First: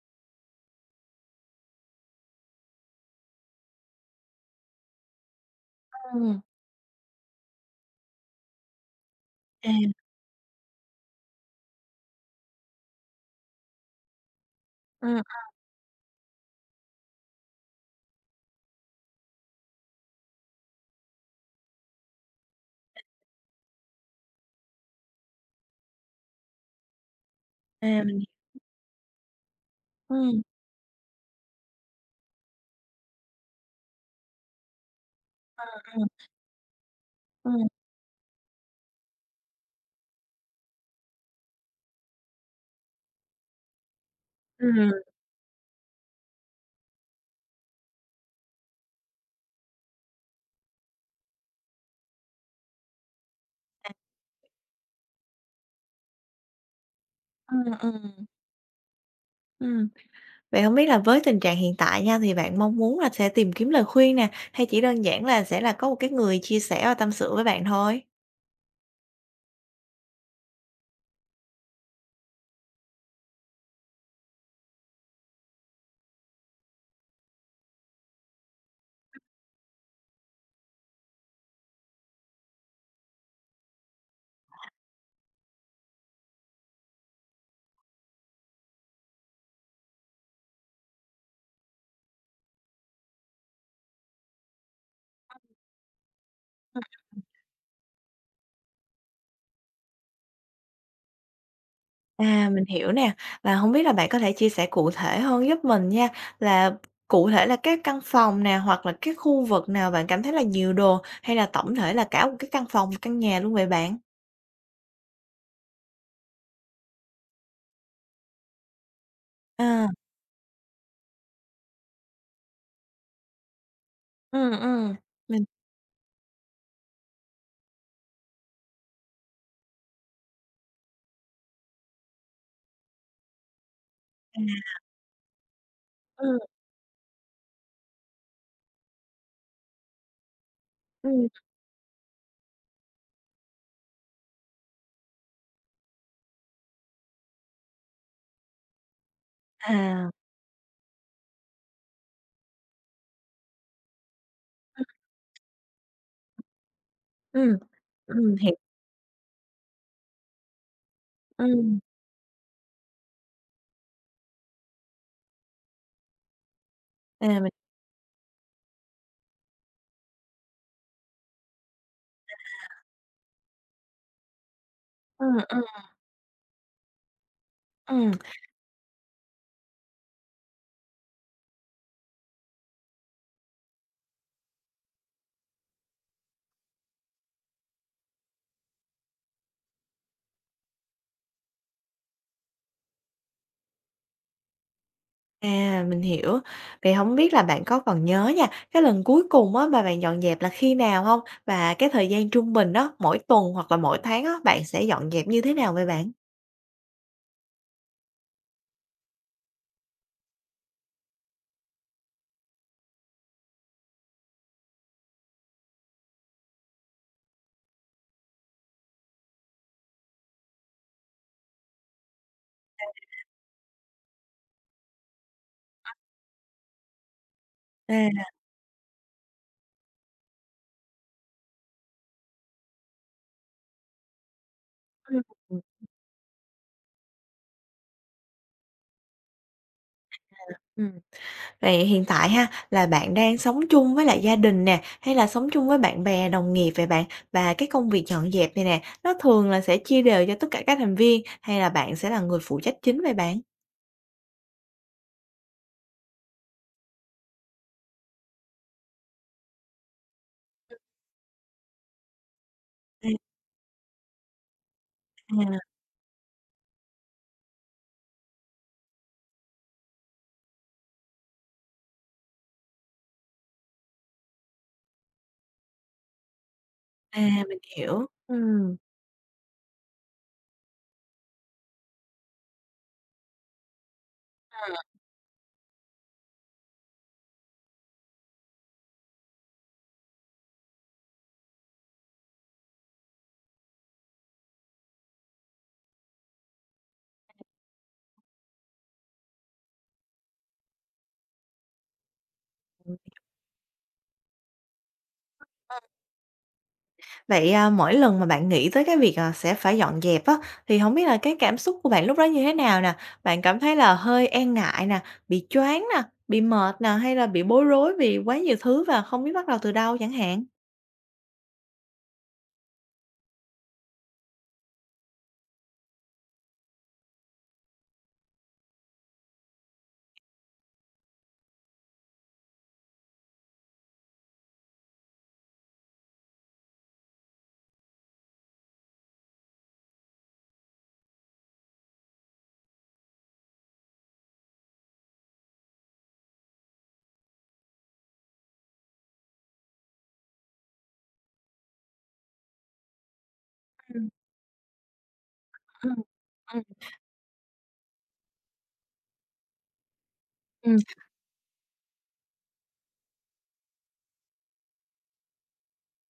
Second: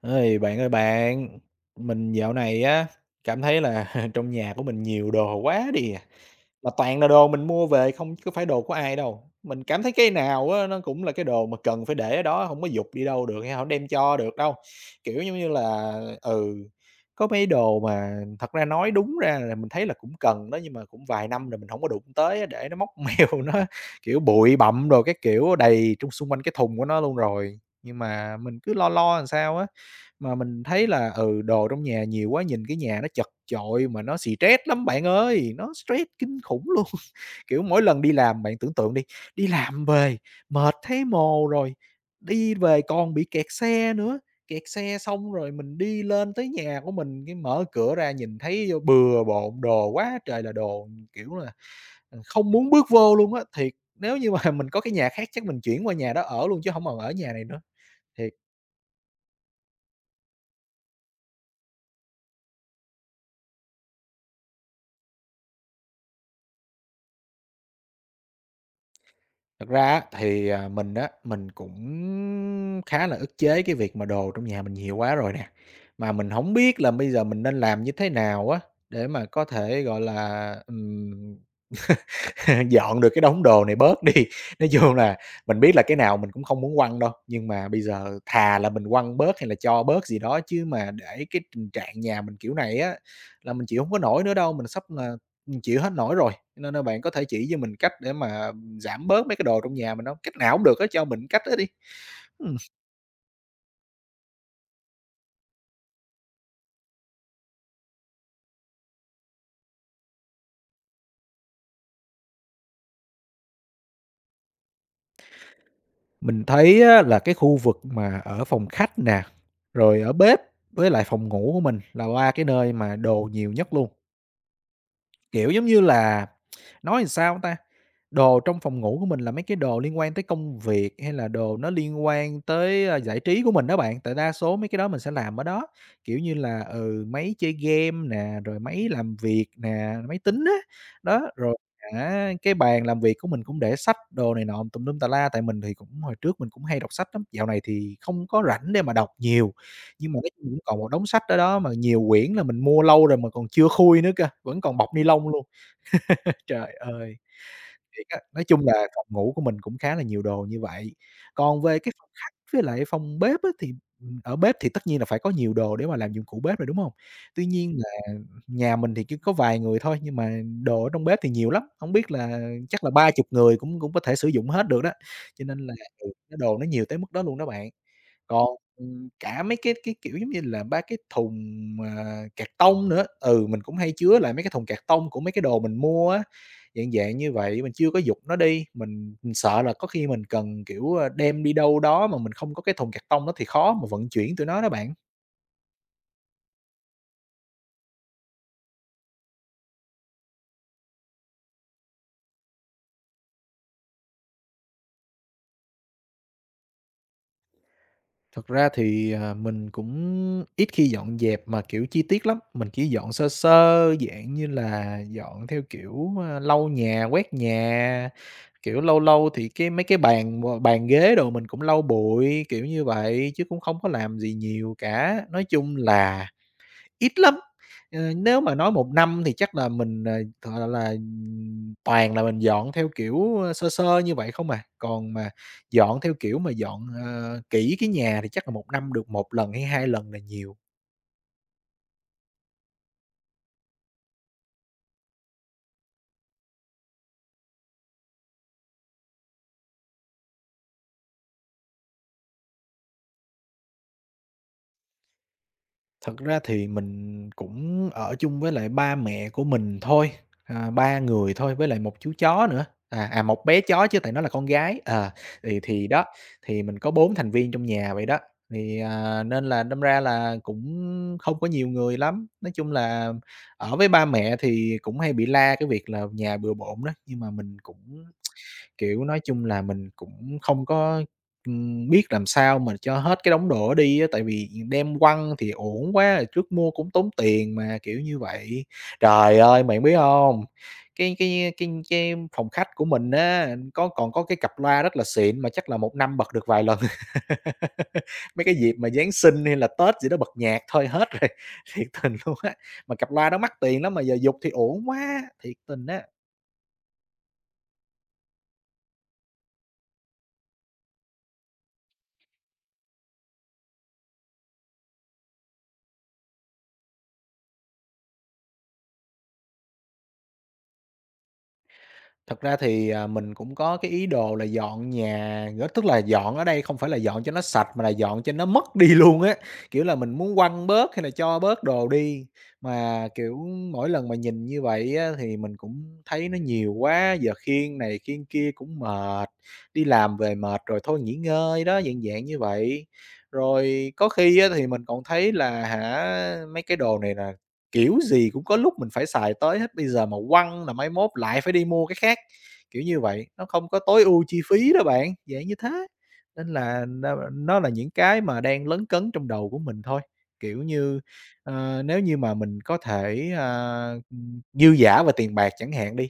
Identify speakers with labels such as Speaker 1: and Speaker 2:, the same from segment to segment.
Speaker 1: Ơi bạn, mình dạo này á, cảm thấy là trong nhà của mình nhiều đồ quá đi à,
Speaker 2: Ừm.
Speaker 1: mà toàn là đồ mình mua về không chứ có phải đồ của ai đâu. Mình
Speaker 2: À,
Speaker 1: cảm thấy cái nào á, nó cũng là cái đồ mà cần phải để ở đó, không có dục đi đâu được hay hổng đem cho được đâu.
Speaker 2: ừm.
Speaker 1: Kiểu, giống như là, ừ, có mấy đồ mà thật ra nói đúng ra là mình thấy là cũng cần đó, nhưng mà cũng vài năm rồi mình không có đụng tới á, để nó móc mèo, nó, kiểu, bụi bặm rồi cái kiểu đầy trong xung quanh cái thùng của nó luôn rồi.
Speaker 2: À,
Speaker 1: Nhưng
Speaker 2: mình
Speaker 1: mà
Speaker 2: hiểu.
Speaker 1: mình cứ lo lo làm sao á. Mà
Speaker 2: Ừm,
Speaker 1: mình thấy là, đồ trong nhà nhiều quá, nhìn cái nhà nó chật chội mà nó stress lắm bạn ơi, nó stress
Speaker 2: ừm,
Speaker 1: kinh khủng luôn. Kiểu,
Speaker 2: Ừm.
Speaker 1: mỗi lần đi làm bạn tưởng tượng đi, đi làm về mệt thấy mồ rồi, đi về còn bị kẹt xe nữa, kẹt
Speaker 2: Ừm.
Speaker 1: xe xong rồi mình đi lên tới nhà của mình, cái mở cửa ra nhìn thấy bừa bộn đồ quá trời là đồ, kiểu là, không muốn bước vô luôn á. Thiệt, nếu như mà mình có cái nhà khác chắc mình chuyển qua nhà đó ở luôn chứ không còn ở nhà này nữa,
Speaker 2: Ừm,
Speaker 1: thiệt.
Speaker 2: ừm. Vậy hông biết là với tình trạng hiện tại nha, thì bạn mong muốn là sẽ tìm kiếm lời khuyên nè, hay chỉ đơn giản là sẽ là có một cái người chia sẻ và tâm sự với bạn thôi?
Speaker 1: Thật ra á, thì, mình á, mình cũng khá là ức chế cái việc mà đồ trong nhà mình nhiều quá rồi nè, mà mình không biết là bây giờ mình nên làm như thế nào á, để mà có thể, gọi là, dọn được cái đống đồ này bớt đi. Nói chung là mình biết là cái nào mình cũng không muốn quăng đâu, nhưng mà bây giờ thà là mình quăng bớt hay là cho bớt gì đó chứ mà để cái tình trạng nhà mình kiểu này á, là mình chịu không có nổi nữa đâu, mình sắp là mình chịu hết nổi rồi. Cho nên là bạn có thể chỉ cho mình cách để mà giảm bớt mấy cái đồ trong nhà mình không? Cách nào cũng được á, cho mình cách đó đi.
Speaker 2: À,
Speaker 1: Ừm.
Speaker 2: mình hiểu nè, và hông biết là bạn có thể chia sẻ cụ thể hơn giúp mình nha, là cụ thể là cái căn phòng nè, hoặc là cái khu vực nào bạn cảm thấy là nhiều đồ, hay là tổng thể là cả một cái căn phòng, căn nhà luôn vậy bạn?
Speaker 1: Mình thấy á là cái khu vực mà ở phòng khách nè,
Speaker 2: À,
Speaker 1: rồi ở bếp với lại phòng ngủ của mình là 3 cái nơi mà đồ nhiều nhất luôn.
Speaker 2: ừm, ừm, mình.
Speaker 1: Kiểu, giống như là, nói làm sao ta, đồ trong phòng ngủ của mình là mấy cái đồ liên quan tới công việc, hay là đồ nó liên quan tới, giải trí của mình đó bạn, tại đa số mấy
Speaker 2: À,
Speaker 1: cái đó mình sẽ làm ở đó. Kiểu như
Speaker 2: ừm,
Speaker 1: là, máy chơi game nè, rồi máy làm việc nè, máy tính á, đó,
Speaker 2: ừm.
Speaker 1: rồi cái bàn làm việc của mình cũng để sách đồ này nọ tùm lum tà la, tại mình thì cũng hồi trước mình cũng hay đọc sách lắm, dạo này thì không có rảnh để mà đọc nhiều,
Speaker 2: À.
Speaker 1: nhưng mà nói chung cũng còn một đống sách ở đó mà nhiều quyển là mình mua lâu rồi mà còn chưa khui nữa cơ, vẫn còn bọc ni lông luôn. Trời ơi!
Speaker 2: Ừm.
Speaker 1: Thiệt á, nói
Speaker 2: Hiểu.
Speaker 1: chung là phòng ngủ của mình cũng khá là nhiều đồ như vậy. Còn
Speaker 2: Ừm,
Speaker 1: về cái phòng khách với lại phòng bếp á thì, ở bếp thì tất nhiên là phải có nhiều đồ để mà làm dụng cụ bếp rồi, đúng hông?
Speaker 2: à,
Speaker 1: Tuy
Speaker 2: mình.
Speaker 1: nhiên là nhà mình thì chỉ có vài người thôi, nhưng mà đồ ở trong bếp thì nhiều lắm, hổng biết là chắc là 30 người cũng cũng có thể sử dụng hết được đó,
Speaker 2: Ừm,
Speaker 1: cho nên là, cái đồ nó nhiều tới mức đó luôn đó bạn.
Speaker 2: ừm,
Speaker 1: Còn, cả mấy cái, kiểu, giống như là, 3 cái thùng, à, cạc tông nữa, mình cũng hay chứa lại mấy cái thùng cạc tông của mấy cái đồ mình mua á. Dạng dạng như vậy, mình chưa có giục nó đi, mình sợ là có khi mình cần, kiểu, đem đi đâu đó mà mình không có cái thùng cạc tông đó thì khó mà vận chuyển tụi nó đó bạn.
Speaker 2: à, mình hiểu. Vậy hổng biết là bạn có còn nhớ nha, cái lần cuối cùng á mà bạn dọn dẹp là khi nào hông? Và cái thời gian trung bình á, mỗi tuần hoặc là mỗi tháng á, bạn sẽ dọn dẹp như thế nào vậy bạn?
Speaker 1: Thật ra thì, mình cũng ít khi dọn dẹp mà, kiểu, chi tiết lắm, mình chỉ dọn sơ sơ, dạng như là dọn theo kiểu, lau nhà, quét nhà, kiểu, lâu lâu thì cái mấy cái bàn ghế đồ mình cũng lau bụi, kiểu như vậy, chứ cũng không có làm gì nhiều cả. Nói chung là ít lắm,
Speaker 2: À,
Speaker 1: nếu mà nói một năm thì chắc là mình toàn là mình dọn theo kiểu, sơ sơ như vậy không à, còn
Speaker 2: ừm,
Speaker 1: mà
Speaker 2: ừm,
Speaker 1: dọn theo kiểu mà dọn kỹ cái nhà thì chắc là một năm được một lần hay 2 lần là nhiều.
Speaker 2: ừm. Vậy hiện tại ha, là bạn đang sống chung với lại gia đình nè, hay là sống chung với bạn bè, đồng nghiệp vậy bạn? Và cái công việc dọn dẹp này nè, nó thường là sẽ chia đều cho tất cả các thành viên, hay là bạn sẽ là người phụ trách chính vậy bạn?
Speaker 1: Thật ra thì mình cũng ở chung với lại ba mẹ của mình thôi, 3 người thôi, với lại một chú chó nữa,
Speaker 2: À,
Speaker 1: 1 bé chó chứ tại nó là con gái,
Speaker 2: à.
Speaker 1: thì đó, thì mình có 4 thành viên trong nhà vậy đó. Thì, nên là đâm ra là cũng không có nhiều người lắm, nói chung là ở với ba mẹ thì cũng hay bị la cái việc là nhà bừa bộn đó,
Speaker 2: À,
Speaker 1: nhưng mà mình
Speaker 2: mình
Speaker 1: cũng,
Speaker 2: hiểu. Ừm.
Speaker 1: kiểu, nói chung là mình cũng không có biết làm sao mà cho hết cái đống đồ đó đi á, tại vì
Speaker 2: Ờ.
Speaker 1: đem quăng thì uổng quá, rồi trước mua cũng tốn tiền mà, kiểu như vậy. Trời ơi, bạn biết hông? Cái phòng khách của mình á, còn có cái cặp loa rất là xịn mà chắc là một năm bật được vài lần. Mấy cái dịp mà Giáng sinh hay là Tết gì đó bật nhạc thôi hết rồi, thiệt tình luôn á. Mà cặp loa đó mắc tiền lắm mà giờ giục thì uổng quá, thiệt tình á.
Speaker 2: Vậy, à, mỗi lần mà bạn nghĩ tới cái việc, à, sẽ phải dọn dẹp á, thì hổng biết là cái cảm xúc của bạn lúc đó như thế nào nè? Bạn cảm thấy là hơi e ngại nè, bị choáng nè, bị mệt nè, hay là bị bối rối vì quá nhiều thứ và không biết bắt đầu từ đâu chẳng hạn?
Speaker 1: Thật ra thì, mình cũng có cái ý đồ là dọn nhà, gó tức là dọn ở đây không phải là dọn cho nó sạch mà là dọn cho nó mất đi luôn á, kiểu là, mình muốn quăng bớt hay là cho bớt đồ đi. Mà, kiểu, mỗi lần mà nhìn như vậy á thì mình cũng thấy nó nhiều quá, giờ khiêng này khiêng kia cũng mệt, đi làm về mệt rồi thôi nghỉ ngơi đó, dạng dạng như vậy. Rồi có khi á thì mình còn thấy là, mấy cái đồ này nè. Kiểu gì cũng có lúc mình phải xài tới hết, bây giờ mà quăng là mai mốt lại phải đi mua cái khác, kiểu như vậy, nó không có tối
Speaker 2: Ừm,
Speaker 1: ưu chi phí đó bạn, dạng như thế.
Speaker 2: ừm,
Speaker 1: Nên là nó là những cái mà đang lấn cấn trong đầu của mình thôi, kiểu
Speaker 2: ừm.
Speaker 1: như, nếu như mà mình có thể, dư giả về tiền bạc chẳng hạn đi,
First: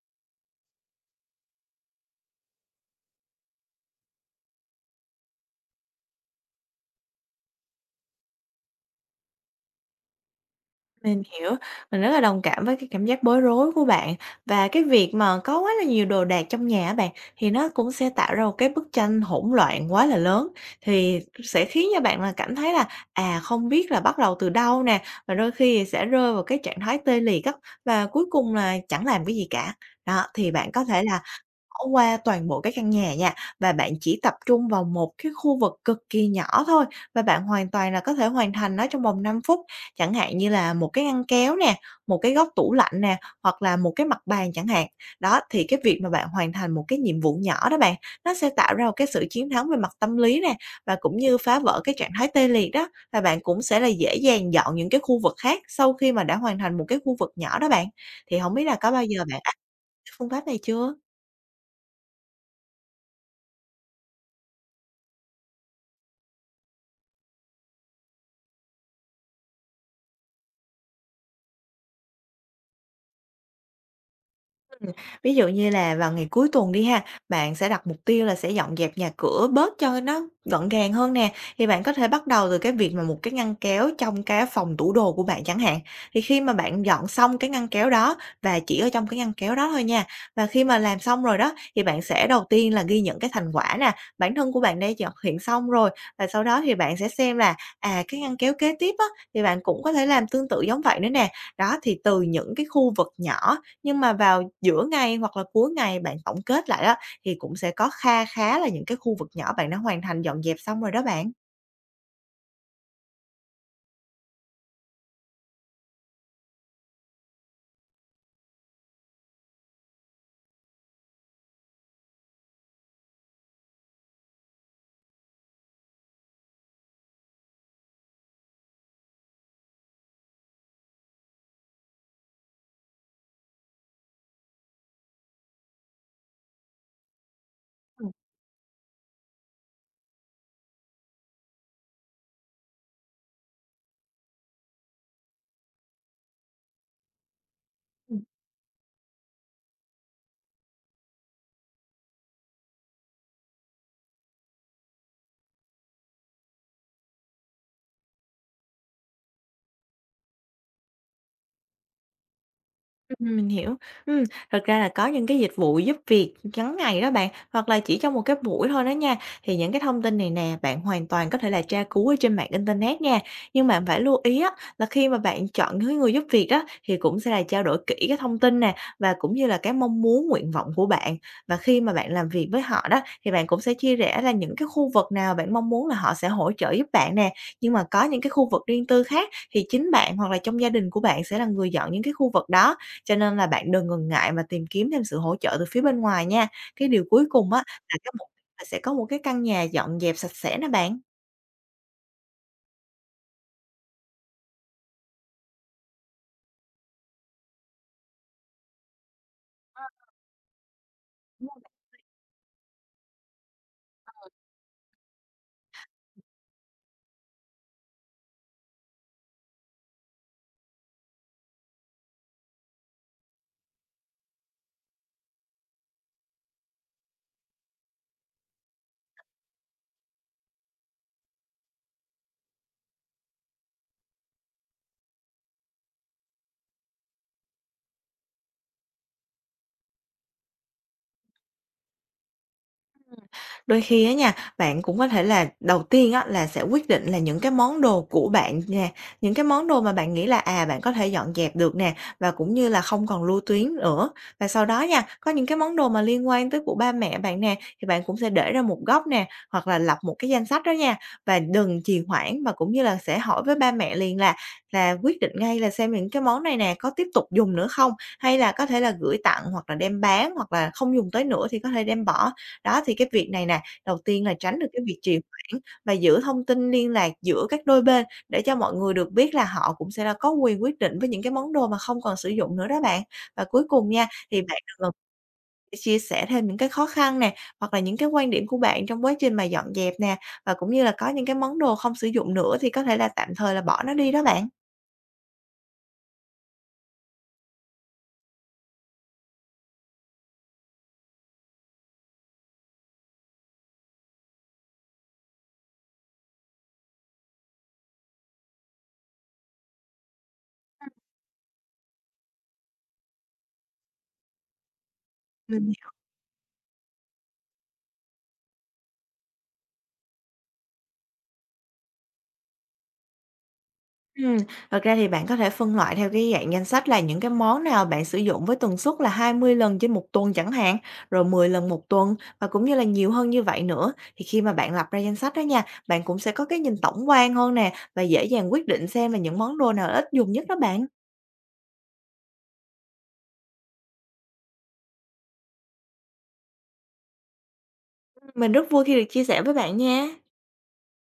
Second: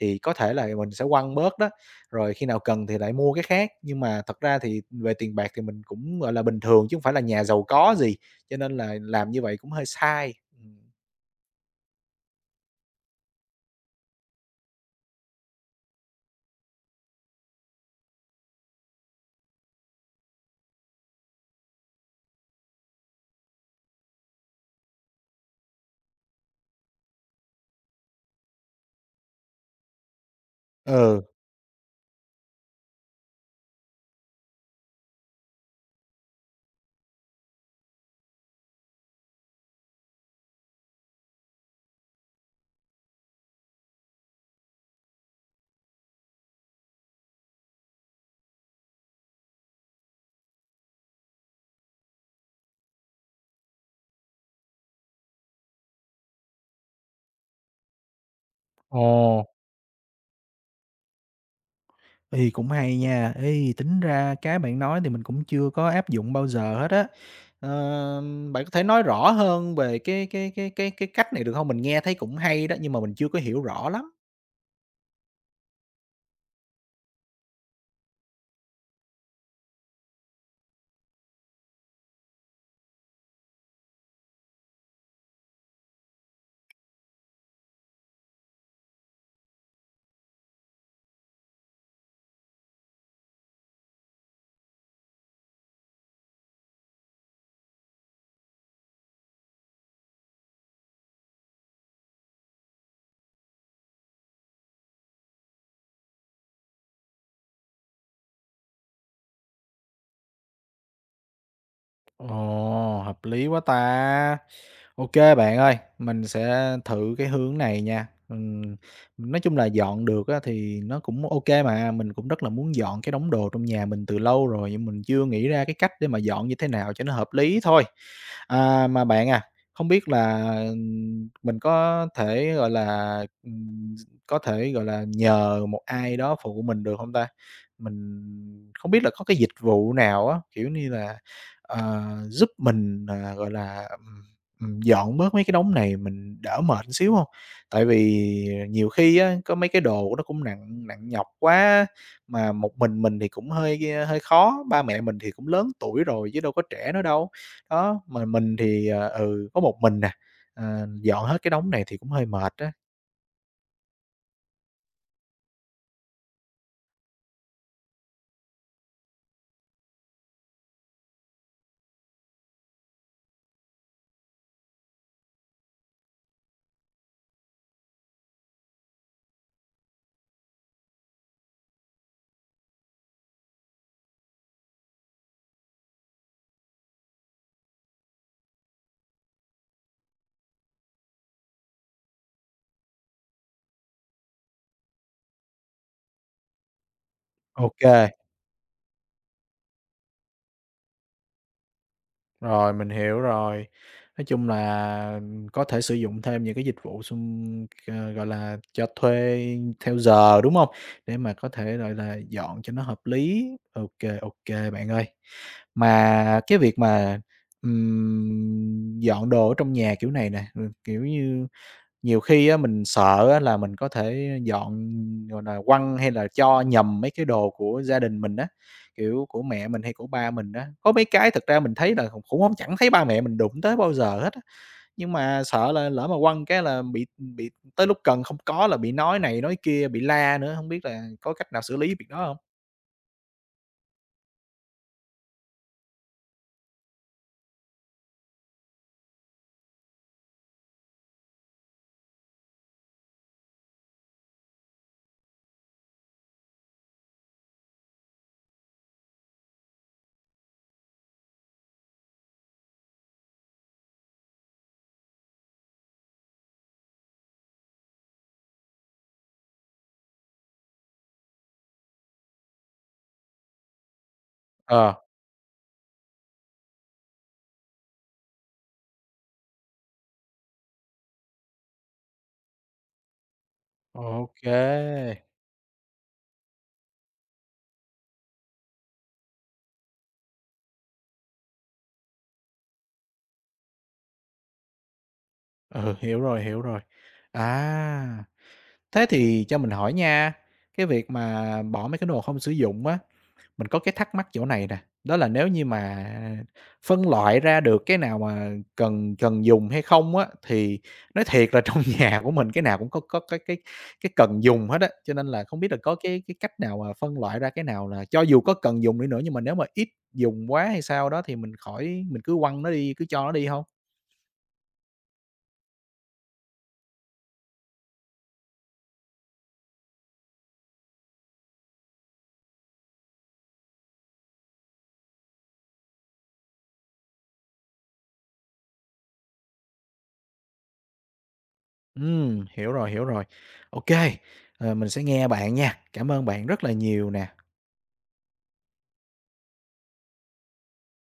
Speaker 1: thì có thể là mình sẽ quăng bớt đó, rồi khi nào cần thì lại mua cái khác. Nhưng mà thật ra thì về tiền bạc thì mình cũng, gọi là, bình thường chứ không phải là nhà giàu có gì, cho nên là làm như vậy cũng hơi sai. Ừm.
Speaker 2: Mình hiểu, mình rất là đồng cảm với cái cảm giác bối rối của bạn và cái việc mà có quá là nhiều đồ đạc trong nhà á bạn, thì nó cũng sẽ tạo ra một cái bức tranh hỗn loạn quá là lớn, thì sẽ khiến cho bạn là cảm thấy là, à, không biết là bắt đầu từ đâu nè, và đôi khi sẽ rơi vào cái trạng thái tê liệt á, và cuối cùng là chẳng làm cái gì cả. Đó, thì bạn có thể là
Speaker 1: Ừ.
Speaker 2: bỏ qua toàn bộ cái căn nhà nha, và bạn chỉ tập trung vào một cái khu vực cực kỳ nhỏ thôi, và bạn hoàn toàn là có thể hoàn thành nó trong vòng 5 phút. Chẳng hạn như là một cái ngăn kéo nè, một cái góc tủ lạnh nè, hoặc là một cái mặt bàn chẳng hạn. Đó, thì cái việc mà bạn hoàn thành một cái nhiệm vụ nhỏ đó bạn, nó sẽ tạo ra một cái sự chiến thắng về mặt tâm lý nè, và cũng như phá vỡ cái trạng thái tê liệt đó, và bạn cũng sẽ là dễ dàng dọn những cái khu vực khác sau khi mà đã hoàn thành một cái khu vực nhỏ đó bạn. Thì không biết là có bao giờ bạn
Speaker 1: Ồ,
Speaker 2: áp dụng phương pháp này chưa?
Speaker 1: thì cũng hay nha. Ê, tính ra cái bạn nói thì mình cũng chưa có áp dụng bao giờ hết á. Ờ, bạn có thể nói rõ hơn về cái cách này được không? Mình nghe thấy cũng hay đó, nhưng mà mình chưa có hiểu rõ lắm.
Speaker 2: Ừm, ví dụ như là vào ngày cuối tuần đi ha, bạn sẽ đặt mục tiêu là sẽ dọn dẹp nhà cửa bớt cho nó gọn gàng hơn nè, thì bạn có thể bắt đầu từ cái việc mà một cái ngăn kéo trong cái phòng tủ đồ của bạn chẳng hạn. Thì khi mà bạn dọn xong cái ngăn kéo đó và chỉ ở trong cái ngăn kéo đó thôi nha, và khi mà làm xong rồi đó thì bạn sẽ đầu tiên là ghi nhận cái thành quả nè, bản thân của bạn đã thực hiện xong rồi và sau đó thì bạn sẽ xem là, à, cái ngăn kéo kế tiếp á, thì bạn cũng có thể làm tương tự giống vậy nữa nè. Đó, thì từ những cái khu vực nhỏ nhưng mà vào giữa ngày hoặc là cuối ngày bạn tổng kết lại đó, thì cũng sẽ có kha khá là những cái khu vực nhỏ bạn đã hoàn thành dọn dẹp xong rồi đó bạn.
Speaker 1: Ồ, hợp lý quá ta! OK bạn ơi, mình sẽ thử cái hướng này nha. Nói chung là dọn được á thì nó cũng OK mà, mình cũng rất là muốn dọn cái đống đồ trong nhà mình từ lâu rồi, nhưng mình chưa nghĩ ra cái cách để mà dọn như thế nào cho nó hợp lý thôi. À, mà bạn à, không biết là, mình có thể, gọi là, ừm, có thể, gọi là, nhờ một ai đó phụ mình được không ta? Mình không biết là có cái dịch vụ nào á, kiểu như là, ờ, giúp mình, gọi là, dọn bớt mấy cái đống này mình đỡ mệt xíu hông? Tại vì nhiều khi á, có mấy cái đồ nó cũng nặng nặng nhọc quá, mà một mình thì cũng hơi khó, ba mẹ mình thì cũng lớn tuổi rồi chứ đâu có trẻ nữa đâu. Đó, mà mình thì, có một mình nè dọn hết cái đống này thì cũng hơi mệt á.
Speaker 2: Mình hiểu. Ừm, thật ra là có những cái dịch vụ giúp việc ngắn ngày đó bạn, hoặc là chỉ trong một cái buổi thôi đó nha, thì những cái thông tin này nè, bạn hoàn toàn có thể là tra cứu ở trên mạng internet nha. Nhưng mà phải lưu ý á, là khi mà bạn chọn cái người giúp việc đó, thì cũng sẽ là trao đổi kỹ cái thông tin nè, và cũng như là cái mong muốn, nguyện vọng của bạn. Và khi mà bạn làm việc với họ đó, thì bạn cũng sẽ chia rẽ ra những cái khu vực nào bạn mong muốn là họ sẽ hỗ trợ giúp bạn nè. Nhưng mà có những cái khu vực riêng tư khác, thì chính bạn hoặc là trong gia đình của bạn sẽ là người dọn những cái khu vực đó. Cho nên là bạn đừng ngần ngại mà tìm kiếm thêm sự hỗ trợ từ phía bên ngoài nha. Cái điều cuối cùng á, là
Speaker 1: OK.
Speaker 2: cái mục đích là sẽ có một cái căn nhà dọn dẹp sạch sẽ nè bạn.
Speaker 1: Rồi, mình hiểu rồi. Nói chung là có thể sử dụng thêm những cái dịch vụ gọi là, cho thuê theo giờ, đúng không? Để mà có thể, gọi là, dọn cho nó hợp lý. OK, OK, bạn ơi. Mà cái việc mà, dọn đồ ở trong nhà kiểu này nè, rồi, kiểu như nhiều khi á mình sợ á là mình có thể dọn, gọi là, quăng hay là cho nhầm mấy cái đồ của gia đình mình á, kiểu, của mẹ mình hay của ba mình á. Có mấy cái thực ra mình thấy là cũng cũng hông chẳng thấy ba mẹ mình đụng tới bao giờ hết á, nhưng mà sợ là lỡ mà quăng cái là bị tới lúc cần không có là bị nói này nói kia, bị la nữa, không biết là có cách nào xử lý việc đó không?
Speaker 2: Đôi khi á nha, bạn cũng có thể là đầu tiên á là sẽ quyết định là những cái món đồ của bạn nè, những cái món đồ mà bạn nghĩ là, à, bạn có thể dọn dẹp được nè, và cũng như là không còn lưu tuyến nữa. Và sau đó nha, có những cái món đồ mà liên quan tới của ba mẹ bạn nè, thì bạn cũng sẽ để ra một góc nè, hoặc là lập một cái danh sách đó nha. Và đừng trì hoãn mà cũng như là sẽ hỏi với ba mẹ liền là quyết định ngay là xem những cái món này nè có tiếp tục dùng nữa không, hay là có thể là gửi tặng hoặc là đem bán, hoặc là không dùng tới nữa thì có thể đem bỏ. Đó, thì cái việc này nè, đầu tiên là tránh được cái
Speaker 1: Ờ,
Speaker 2: việc trì hoãn và giữ thông tin liên lạc giữa các đôi bên để cho mọi người được biết là họ cũng sẽ là có quyền quyết định với những cái món đồ mà không còn sử dụng nữa đó bạn. Và cuối cùng nha, thì
Speaker 1: OK,
Speaker 2: bạn đừng ngần ngại chia sẻ thêm những cái khó khăn nè, hoặc là những cái quan điểm của bạn trong quá trình mà dọn dẹp nè, và cũng như là có những cái món đồ không sử dụng nữa thì có thể là tạm thời là bỏ nó đi đó bạn.
Speaker 1: ừ, hiểu rồi, hiểu rồi. À, thế thì cho mình hỏi nha, cái việc mà bỏ mấy cái đồ không sử dụng á, mình có cái thắc mắc chỗ này nè, đó là nếu như mà phân loại ra được cái nào mà cần cần dùng hay không á, thì nói thiệt là trong nhà của mình cái nào cũng có cái cần dùng hết á, cho nên là không biết
Speaker 2: Mình
Speaker 1: là có cái cách nào mà phân loại ra cái nào là cho dù có cần dùng đi nữa nhưng mà nếu mà ít dùng quá hay sao đó thì mình khỏi mình cứ quăng nó đi, cứ cho nó đi không.
Speaker 2: Ừm, Thật ra thì bạn có thể phân loại theo cái dạng danh sách là những cái món nào bạn sử dụng với tần suất là 20 lần trên một tuần chẳng hạn, rồi 10 lần một tuần và cũng như là nhiều hơn như vậy nữa. Thì khi mà bạn lập ra danh sách đó nha, bạn cũng sẽ có cái nhìn tổng quan hơn nè và dễ dàng quyết định xem là những món đồ nào ít dùng nhất đó bạn.
Speaker 1: Hiểu rồi, hiểu rồi. OK. Mình sẽ nghe bạn nha. Cảm ơn bạn rất là nhiều nè.
Speaker 2: Mình rất vui khi được chia sẻ với bạn nha.